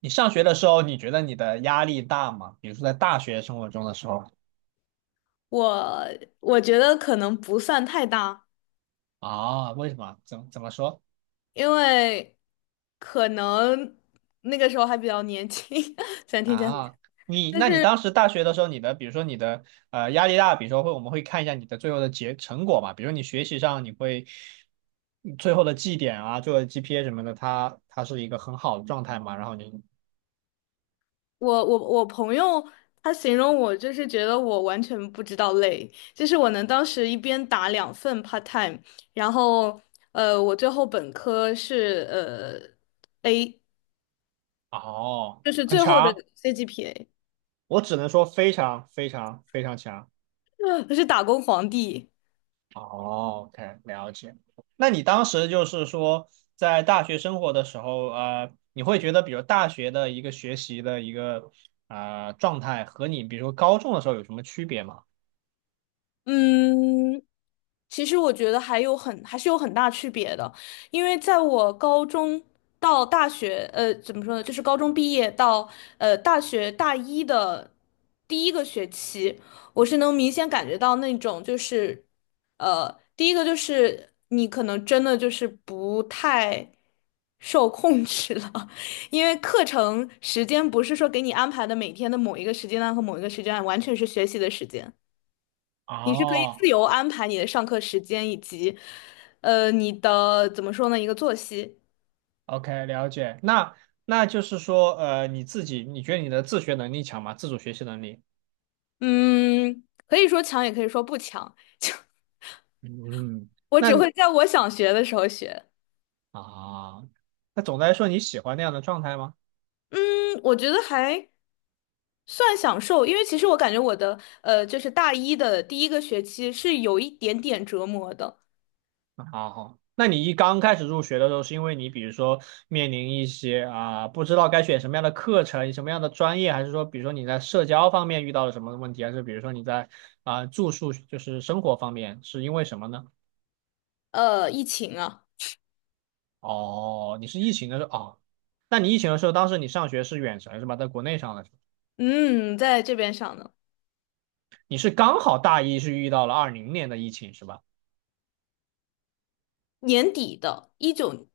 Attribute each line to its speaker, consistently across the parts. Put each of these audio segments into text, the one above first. Speaker 1: 你上学的时候，你觉得你的压力大吗？比如说在大学生活中的时候。
Speaker 2: 我我觉得可能不算太大，
Speaker 1: 啊，为什么？怎么说
Speaker 2: 因为可能那个时候还比较年轻，虽然听起来很，
Speaker 1: 啊？你
Speaker 2: 就
Speaker 1: 那你
Speaker 2: 是
Speaker 1: 当时大学的时候，你的比如说你的压力大，比如说我们会看一下你的最后的结成果嘛，比如你学习上你最后的绩点啊，最后的 GPA 什么的，它是一个很好的状态嘛，然后你。
Speaker 2: 我朋友他形容我就是觉得我完全不知道累，就是我能当时一边打两份 part time，然后我最后本科是A，
Speaker 1: 哦，
Speaker 2: 就是
Speaker 1: 很
Speaker 2: 最后的
Speaker 1: 强，
Speaker 2: CGPA，
Speaker 1: 我只能说非常非常非常强。
Speaker 2: 我是打工皇帝，
Speaker 1: 哦，OK，了解。那你当时就是说，在大学生活的时候，你会觉得，比如大学的一个学习的一个状态，和你比如说高中的时候有什么区别吗？
Speaker 2: 嗯。其实我觉得还是有很大区别的，因为在我高中到大学，怎么说呢，就是高中毕业到大学大一的第一个学期，我是能明显感觉到那种就是，第一个就是你可能真的就是不太受控制了，因为课程时间不是说给你安排的每天的某一个时间段和某一个时间段，完全是学习的时间。你是可以自
Speaker 1: 哦
Speaker 2: 由安排你的上课时间以及，你的怎么说呢，一个作息。
Speaker 1: ，OK，了解。那就是说，你自己，你觉得你的自学能力强吗？自主学习能力？
Speaker 2: 嗯，可以说强，也可以说不强。
Speaker 1: 嗯。
Speaker 2: 我只
Speaker 1: 那
Speaker 2: 会在我想学的时候学。
Speaker 1: 啊，那总的来说，你喜欢那样的状态吗？
Speaker 2: 嗯，我觉得还算享受，因为其实我感觉我的就是大一的第一个学期是有一点点折磨的。
Speaker 1: 好好，那你一刚开始入学的时候，是因为你比如说面临一些不知道该选什么样的课程、什么样的专业，还是说比如说你在社交方面遇到了什么问题，还是比如说你在住宿就是生活方面是因为什么呢？
Speaker 2: 疫情啊，
Speaker 1: 哦，你是疫情的时候哦，那你疫情的时候，当时你上学是远程是吧？在国内上的时候，
Speaker 2: 嗯，在这边上的，
Speaker 1: 你是刚好大一是遇到了二零年的疫情是吧？
Speaker 2: 年底的，一九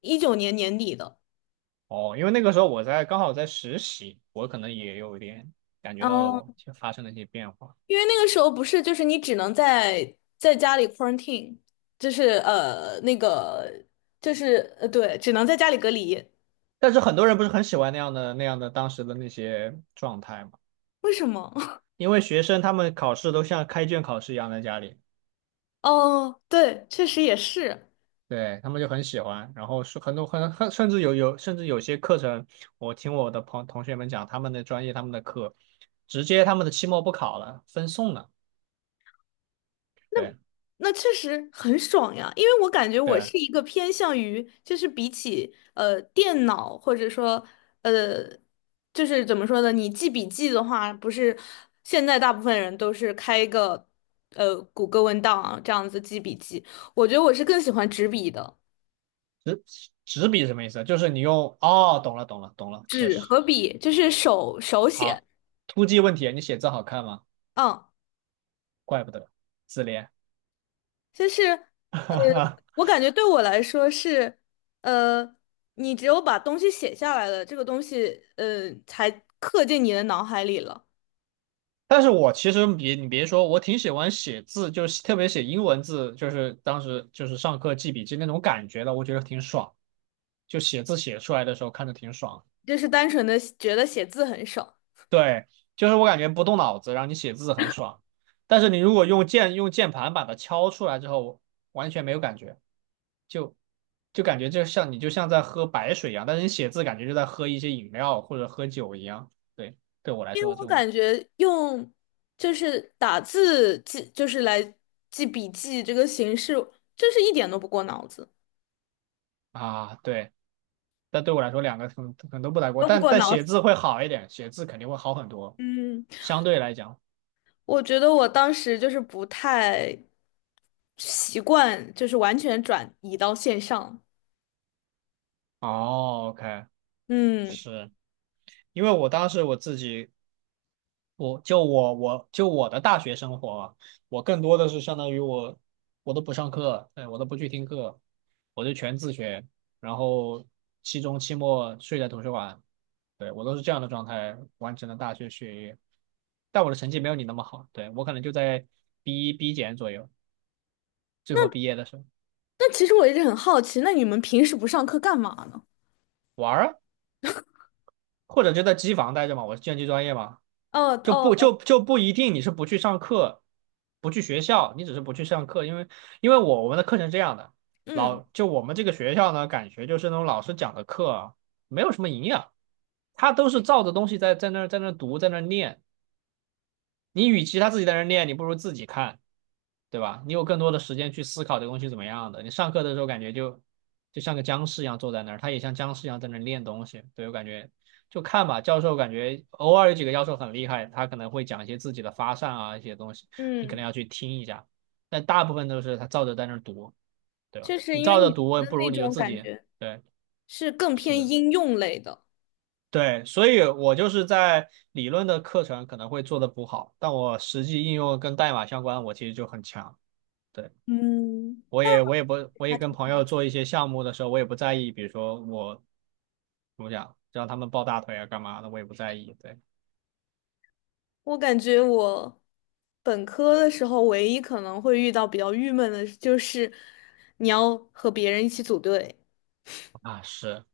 Speaker 2: 一九年年底的。
Speaker 1: 哦，因为那个时候我刚好在实习，我可能也有一点感觉到了我
Speaker 2: 嗯。
Speaker 1: 发生了一些变化。
Speaker 2: 因为那个时候不是，就是你只能在家里 quarantine，就是那个就是对，只能在家里隔离。
Speaker 1: 但是很多人不是很喜欢那样的当时的那些状态嘛，
Speaker 2: 为什么？
Speaker 1: 因为学生他们考试都像开卷考试一样在家里，
Speaker 2: 哦，对，确实也是，
Speaker 1: 对，他们就很喜欢。然后是很多甚至有甚至有些课程，我听我的同学们讲，他们的专业他们的课，直接他们的期末不考了，分送了。对。
Speaker 2: 那确实很爽呀。因为我感觉我
Speaker 1: 对，
Speaker 2: 是一个偏向于，就是比起电脑或者说呃，就是怎么说呢，你记笔记的话，不是现在大部分人都是开一个谷歌文档啊这样子记笔记，我觉得我是更喜欢纸笔的。
Speaker 1: 纸纸笔什么意思？就是你用。哦，懂了懂了懂了，确
Speaker 2: 纸
Speaker 1: 实
Speaker 2: 和笔，就是手写，
Speaker 1: 好。突击问题，你写字好看吗？
Speaker 2: 嗯，
Speaker 1: 怪不得自恋。
Speaker 2: 就是呃，我感觉对我来说是，呃，你只有把东西写下来了，这个东西才刻进你的脑海里了，
Speaker 1: 但是我其实别说，我挺喜欢写字，就是特别写英文字，就是当时就是上课记笔记那种感觉的，我觉得挺爽。就写字写出来的时候看着挺爽。
Speaker 2: 就是单纯的觉得写字很爽，
Speaker 1: 对，就是我感觉不动脑子，然后你写字很爽。但是你如果用键盘把它敲出来之后，完全没有感觉，就就感觉就像在喝白水一样，但是你写字感觉就在喝一些饮料或者喝酒一样。对，对我来
Speaker 2: 因为
Speaker 1: 说这
Speaker 2: 我
Speaker 1: 种。
Speaker 2: 感觉用就是打字记，就是来记笔记这个形式，就是一点都不过脑子，
Speaker 1: 啊，对。但对我来说，两个可能都不太过，
Speaker 2: 都不
Speaker 1: 但
Speaker 2: 过
Speaker 1: 但
Speaker 2: 脑
Speaker 1: 写
Speaker 2: 子，
Speaker 1: 字会好一点，写字肯定会好很多，
Speaker 2: 嗯。
Speaker 1: 相对来讲。
Speaker 2: 我觉得我当时就是不太习惯，就是完全转移到线上。
Speaker 1: 哦，OK，
Speaker 2: 嗯，
Speaker 1: 是因为我当时我自己，我的大学生活啊，我更多的是相当于我都不上课，对，我都不去听课，我就全自学，然后期中期末睡在图书馆，对，我都是这样的状态完成了大学学业，但我的成绩没有你那么好，对，我可能就在 B 一 B 减左右，最后毕业的时候。
Speaker 2: 但其实我一直很好奇，那你们平时不上课干嘛呢？
Speaker 1: 玩儿啊，或者就在机房待着嘛，我是计算机专业嘛，
Speaker 2: 哦
Speaker 1: 就不
Speaker 2: 哦哦，
Speaker 1: 就就不一定你是不去上课，不去学校，你只是不去上课，因为我们的课程是这样的，
Speaker 2: 嗯
Speaker 1: 我们这个学校呢，感觉就是那种老师讲的课啊，没有什么营养，他都是照着东西在那儿在那儿读在那儿念，你与其他自己在那儿念，你不如自己看。对吧？你有更多的时间去思考这个东西怎么样的。你上课的时候感觉就像个僵尸一样坐在那儿，他也像僵尸一样在那儿练东西。对，我感觉就看吧，教授感觉偶尔有几个教授很厉害，他可能会讲一些自己的发散啊一些东西，你可能
Speaker 2: 嗯，
Speaker 1: 要去听一下。但大部分都是他照着在那儿读，对吧？
Speaker 2: 就是
Speaker 1: 你
Speaker 2: 因为
Speaker 1: 照着
Speaker 2: 你
Speaker 1: 读，
Speaker 2: 的
Speaker 1: 不如
Speaker 2: 那
Speaker 1: 你就
Speaker 2: 种
Speaker 1: 自
Speaker 2: 感
Speaker 1: 己。
Speaker 2: 觉
Speaker 1: 对。
Speaker 2: 是更偏
Speaker 1: 是。
Speaker 2: 应用类的。
Speaker 1: 对，所以我就是在理论的课程可能会做的不好，但我实际应用跟代码相关，我其实就很强。对。
Speaker 2: 嗯，
Speaker 1: 我也我也不我也
Speaker 2: 还
Speaker 1: 跟
Speaker 2: 挺
Speaker 1: 朋
Speaker 2: 好
Speaker 1: 友
Speaker 2: 的。
Speaker 1: 做一些项目的时候，我也不在意，比如说我怎么讲，让他们抱大腿啊干嘛的，我也不在意。对
Speaker 2: 我感觉我本科的时候，唯一可能会遇到比较郁闷的，就是你要和别人一起组队。
Speaker 1: 啊，是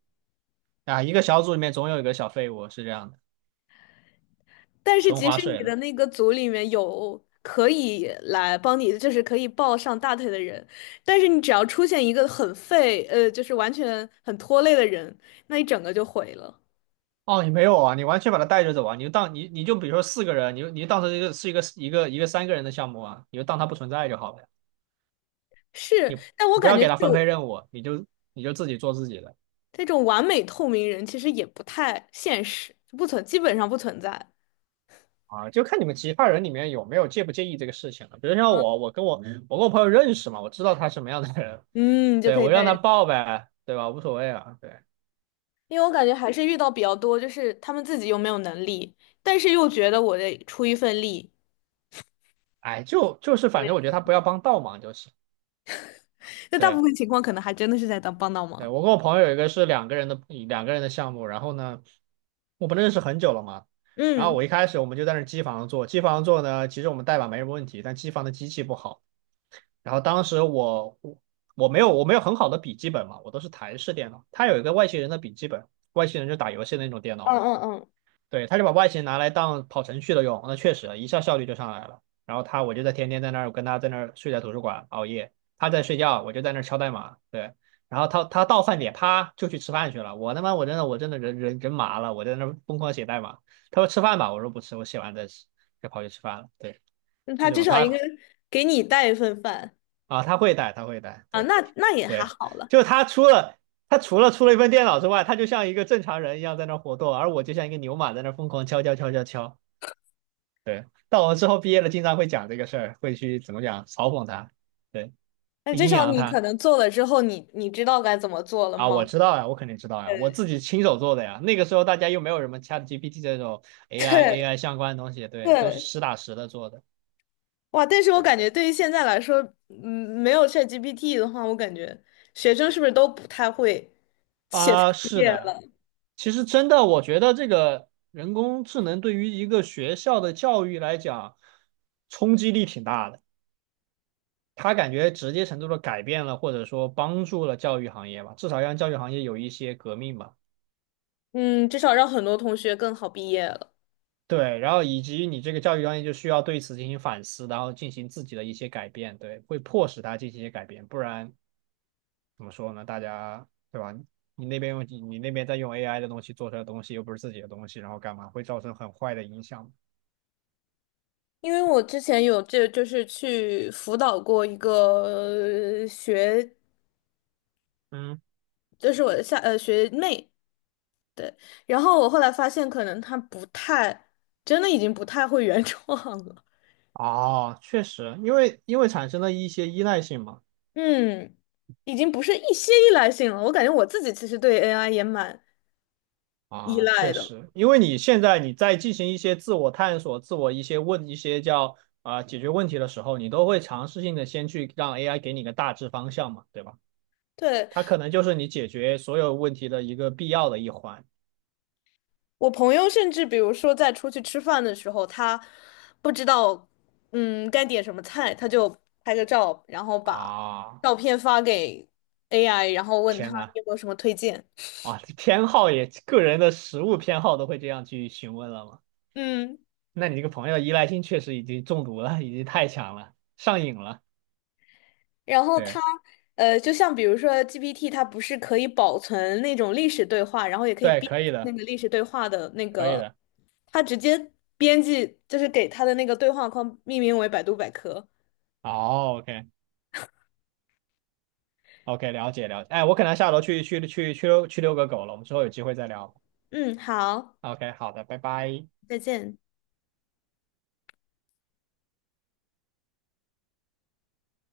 Speaker 1: 啊，一个小组里面总有一个小废物是这样的，
Speaker 2: 但是
Speaker 1: 纯
Speaker 2: 即
Speaker 1: 划
Speaker 2: 使你
Speaker 1: 水的。
Speaker 2: 的那个组里面有可以来帮你，就是可以抱上大腿的人，但是你只要出现一个很废，就是完全很拖累的人，那一整个就毁了。
Speaker 1: 哦，你没有啊，你完全把他带着走啊，你就当你比如说四个人，你就当成一个三个人的项目啊，你就当他不存在就好了呀，
Speaker 2: 是，但我
Speaker 1: 你不
Speaker 2: 感
Speaker 1: 要
Speaker 2: 觉
Speaker 1: 给
Speaker 2: 这
Speaker 1: 他分配
Speaker 2: 种
Speaker 1: 任务，你就你就自己做自己的。
Speaker 2: 这种完美透明人其实也不太现实，不存，基本上不存在。
Speaker 1: 啊，就看你们其他人里面有没有介不介意这个事情了。比如像我，我跟我嗯我跟我朋友认识嘛，我知道他什么样的人，
Speaker 2: 嗯，就
Speaker 1: 对，
Speaker 2: 可以
Speaker 1: 我
Speaker 2: 带
Speaker 1: 让他
Speaker 2: 人，
Speaker 1: 报呗，对吧？无所谓啊，对，
Speaker 2: 因为我感觉还是遇到比较多，就是他们自己又没有能力，但是又觉得我得出一份力，
Speaker 1: 哎，就是反正我觉得他不要帮倒忙就行。
Speaker 2: 那大部
Speaker 1: 对。
Speaker 2: 分情况可能还真的是在当帮倒
Speaker 1: 对，
Speaker 2: 忙。
Speaker 1: 我跟我朋友有一个是两个人的项目，然后呢，我们认识很久了嘛，然后
Speaker 2: 嗯。
Speaker 1: 我一开始我们就在那儿机房做，机房做呢，其实我们代码没什么问题，但机房的机器不好，然后当时我没有很好的笔记本嘛，我都是台式电脑，他有一个外星人的笔记本，外星人就打游戏的那种电脑
Speaker 2: 嗯
Speaker 1: 嘛。
Speaker 2: 嗯嗯，
Speaker 1: 对，他就把外形拿来当跑程序的用，那确实一下效率就上来了。然后他，我就在天天在那儿跟他在那儿睡在图书馆熬夜，他在睡觉，我就在那儿敲代码。对，然后他到饭点，啪就去吃饭去了。我他妈我真的人麻了，我在那儿疯狂写代码。他说吃饭吧，我说不吃，我写完再吃，就跑去吃饭了。对，
Speaker 2: 那
Speaker 1: 就
Speaker 2: 他
Speaker 1: 这
Speaker 2: 至
Speaker 1: 种
Speaker 2: 少
Speaker 1: 他。
Speaker 2: 应该给你带一份饭
Speaker 1: 啊，他会带，他会带，
Speaker 2: 啊，
Speaker 1: 对。
Speaker 2: 那也还
Speaker 1: 对，
Speaker 2: 好了。
Speaker 1: 就他除了。他除了出了一份电脑之外，他就像一个正常人一样在那活动，而我就像一个牛马在那疯狂敲敲敲敲敲。对，到我们之后毕业了，经常会讲这个事儿，会去怎么讲嘲讽他，对，
Speaker 2: 那至
Speaker 1: 阴
Speaker 2: 少
Speaker 1: 阳
Speaker 2: 你可
Speaker 1: 他。
Speaker 2: 能做了之后你知道该怎么做了
Speaker 1: 啊，
Speaker 2: 吗？
Speaker 1: 我知道呀，我肯定知道呀，我
Speaker 2: 对
Speaker 1: 自己亲手做的呀。那个时候大家又没有什么 ChatGPT 这种 AI
Speaker 2: 对
Speaker 1: AI 相关的东西，对，都是
Speaker 2: 对，
Speaker 1: 实打实的做的。
Speaker 2: 哇！但是我
Speaker 1: 对
Speaker 2: 感觉对于现在来说，嗯，没有 ChatGPT 的话，我感觉学生是不是都不太会写作
Speaker 1: 啊，是
Speaker 2: 业
Speaker 1: 的，
Speaker 2: 了？
Speaker 1: 其实真的，我觉得这个人工智能对于一个学校的教育来讲，冲击力挺大的。它感觉直接程度的改变了，或者说帮助了教育行业吧，至少让教育行业有一些革命吧。
Speaker 2: 嗯，至少让很多同学更好毕业了。
Speaker 1: 对，然后以及你这个教育专业就需要对此进行反思，然后进行自己的一些改变，对，会迫使他进行一些改变，不然怎么说呢？大家对吧？你那边在用 AI 的东西做出来的东西，又不是自己的东西，然后干嘛会造成很坏的影响？
Speaker 2: 因为我之前有这就是去辅导过一个
Speaker 1: 嗯，
Speaker 2: 就是我的下学妹，对，然后我后来发现，可能他不太，真的已经不太会原创了。
Speaker 1: 哦，确实，因为产生了一些依赖性嘛。
Speaker 2: 嗯，已经不是一些依赖性了。我感觉我自己其实对 AI 也蛮依
Speaker 1: 啊，
Speaker 2: 赖
Speaker 1: 确
Speaker 2: 的。
Speaker 1: 实，因为你现在你在进行一些自我探索、自我一些问一些叫啊、解决问题的时候，你都会尝试性的先去让 AI 给你个大致方向嘛，对吧？
Speaker 2: 对，
Speaker 1: 它可能就是你解决所有问题的一个必要的一环。
Speaker 2: 我朋友甚至比如说在出去吃饭的时候，他不知道该点什么菜，他就拍个照，然后把
Speaker 1: 啊，
Speaker 2: 照片发给 AI，然后问他
Speaker 1: 天呐，
Speaker 2: 你有没有什么推荐。
Speaker 1: 啊，偏好也，个人的食物偏好都会这样去询问了吗？
Speaker 2: 嗯。
Speaker 1: 那你这个朋友依赖性确实已经中毒了，已经太强了，上瘾了。
Speaker 2: 然后
Speaker 1: 对。
Speaker 2: 它，就像比如说 GPT，它不是可以保存那种历史对话，然后也可以
Speaker 1: 对，
Speaker 2: 编
Speaker 1: 可以
Speaker 2: 那
Speaker 1: 的，
Speaker 2: 个历史对话的那
Speaker 1: 可以
Speaker 2: 个，
Speaker 1: 的。
Speaker 2: 它直接编辑就是给它的那个对话框命名为百度百科。
Speaker 1: 哦，OK OK，了解了解。哎，我可能下楼去遛个狗了，我们之后有机会再聊。
Speaker 2: 嗯，好，
Speaker 1: OK，好的，拜拜。
Speaker 2: 再见。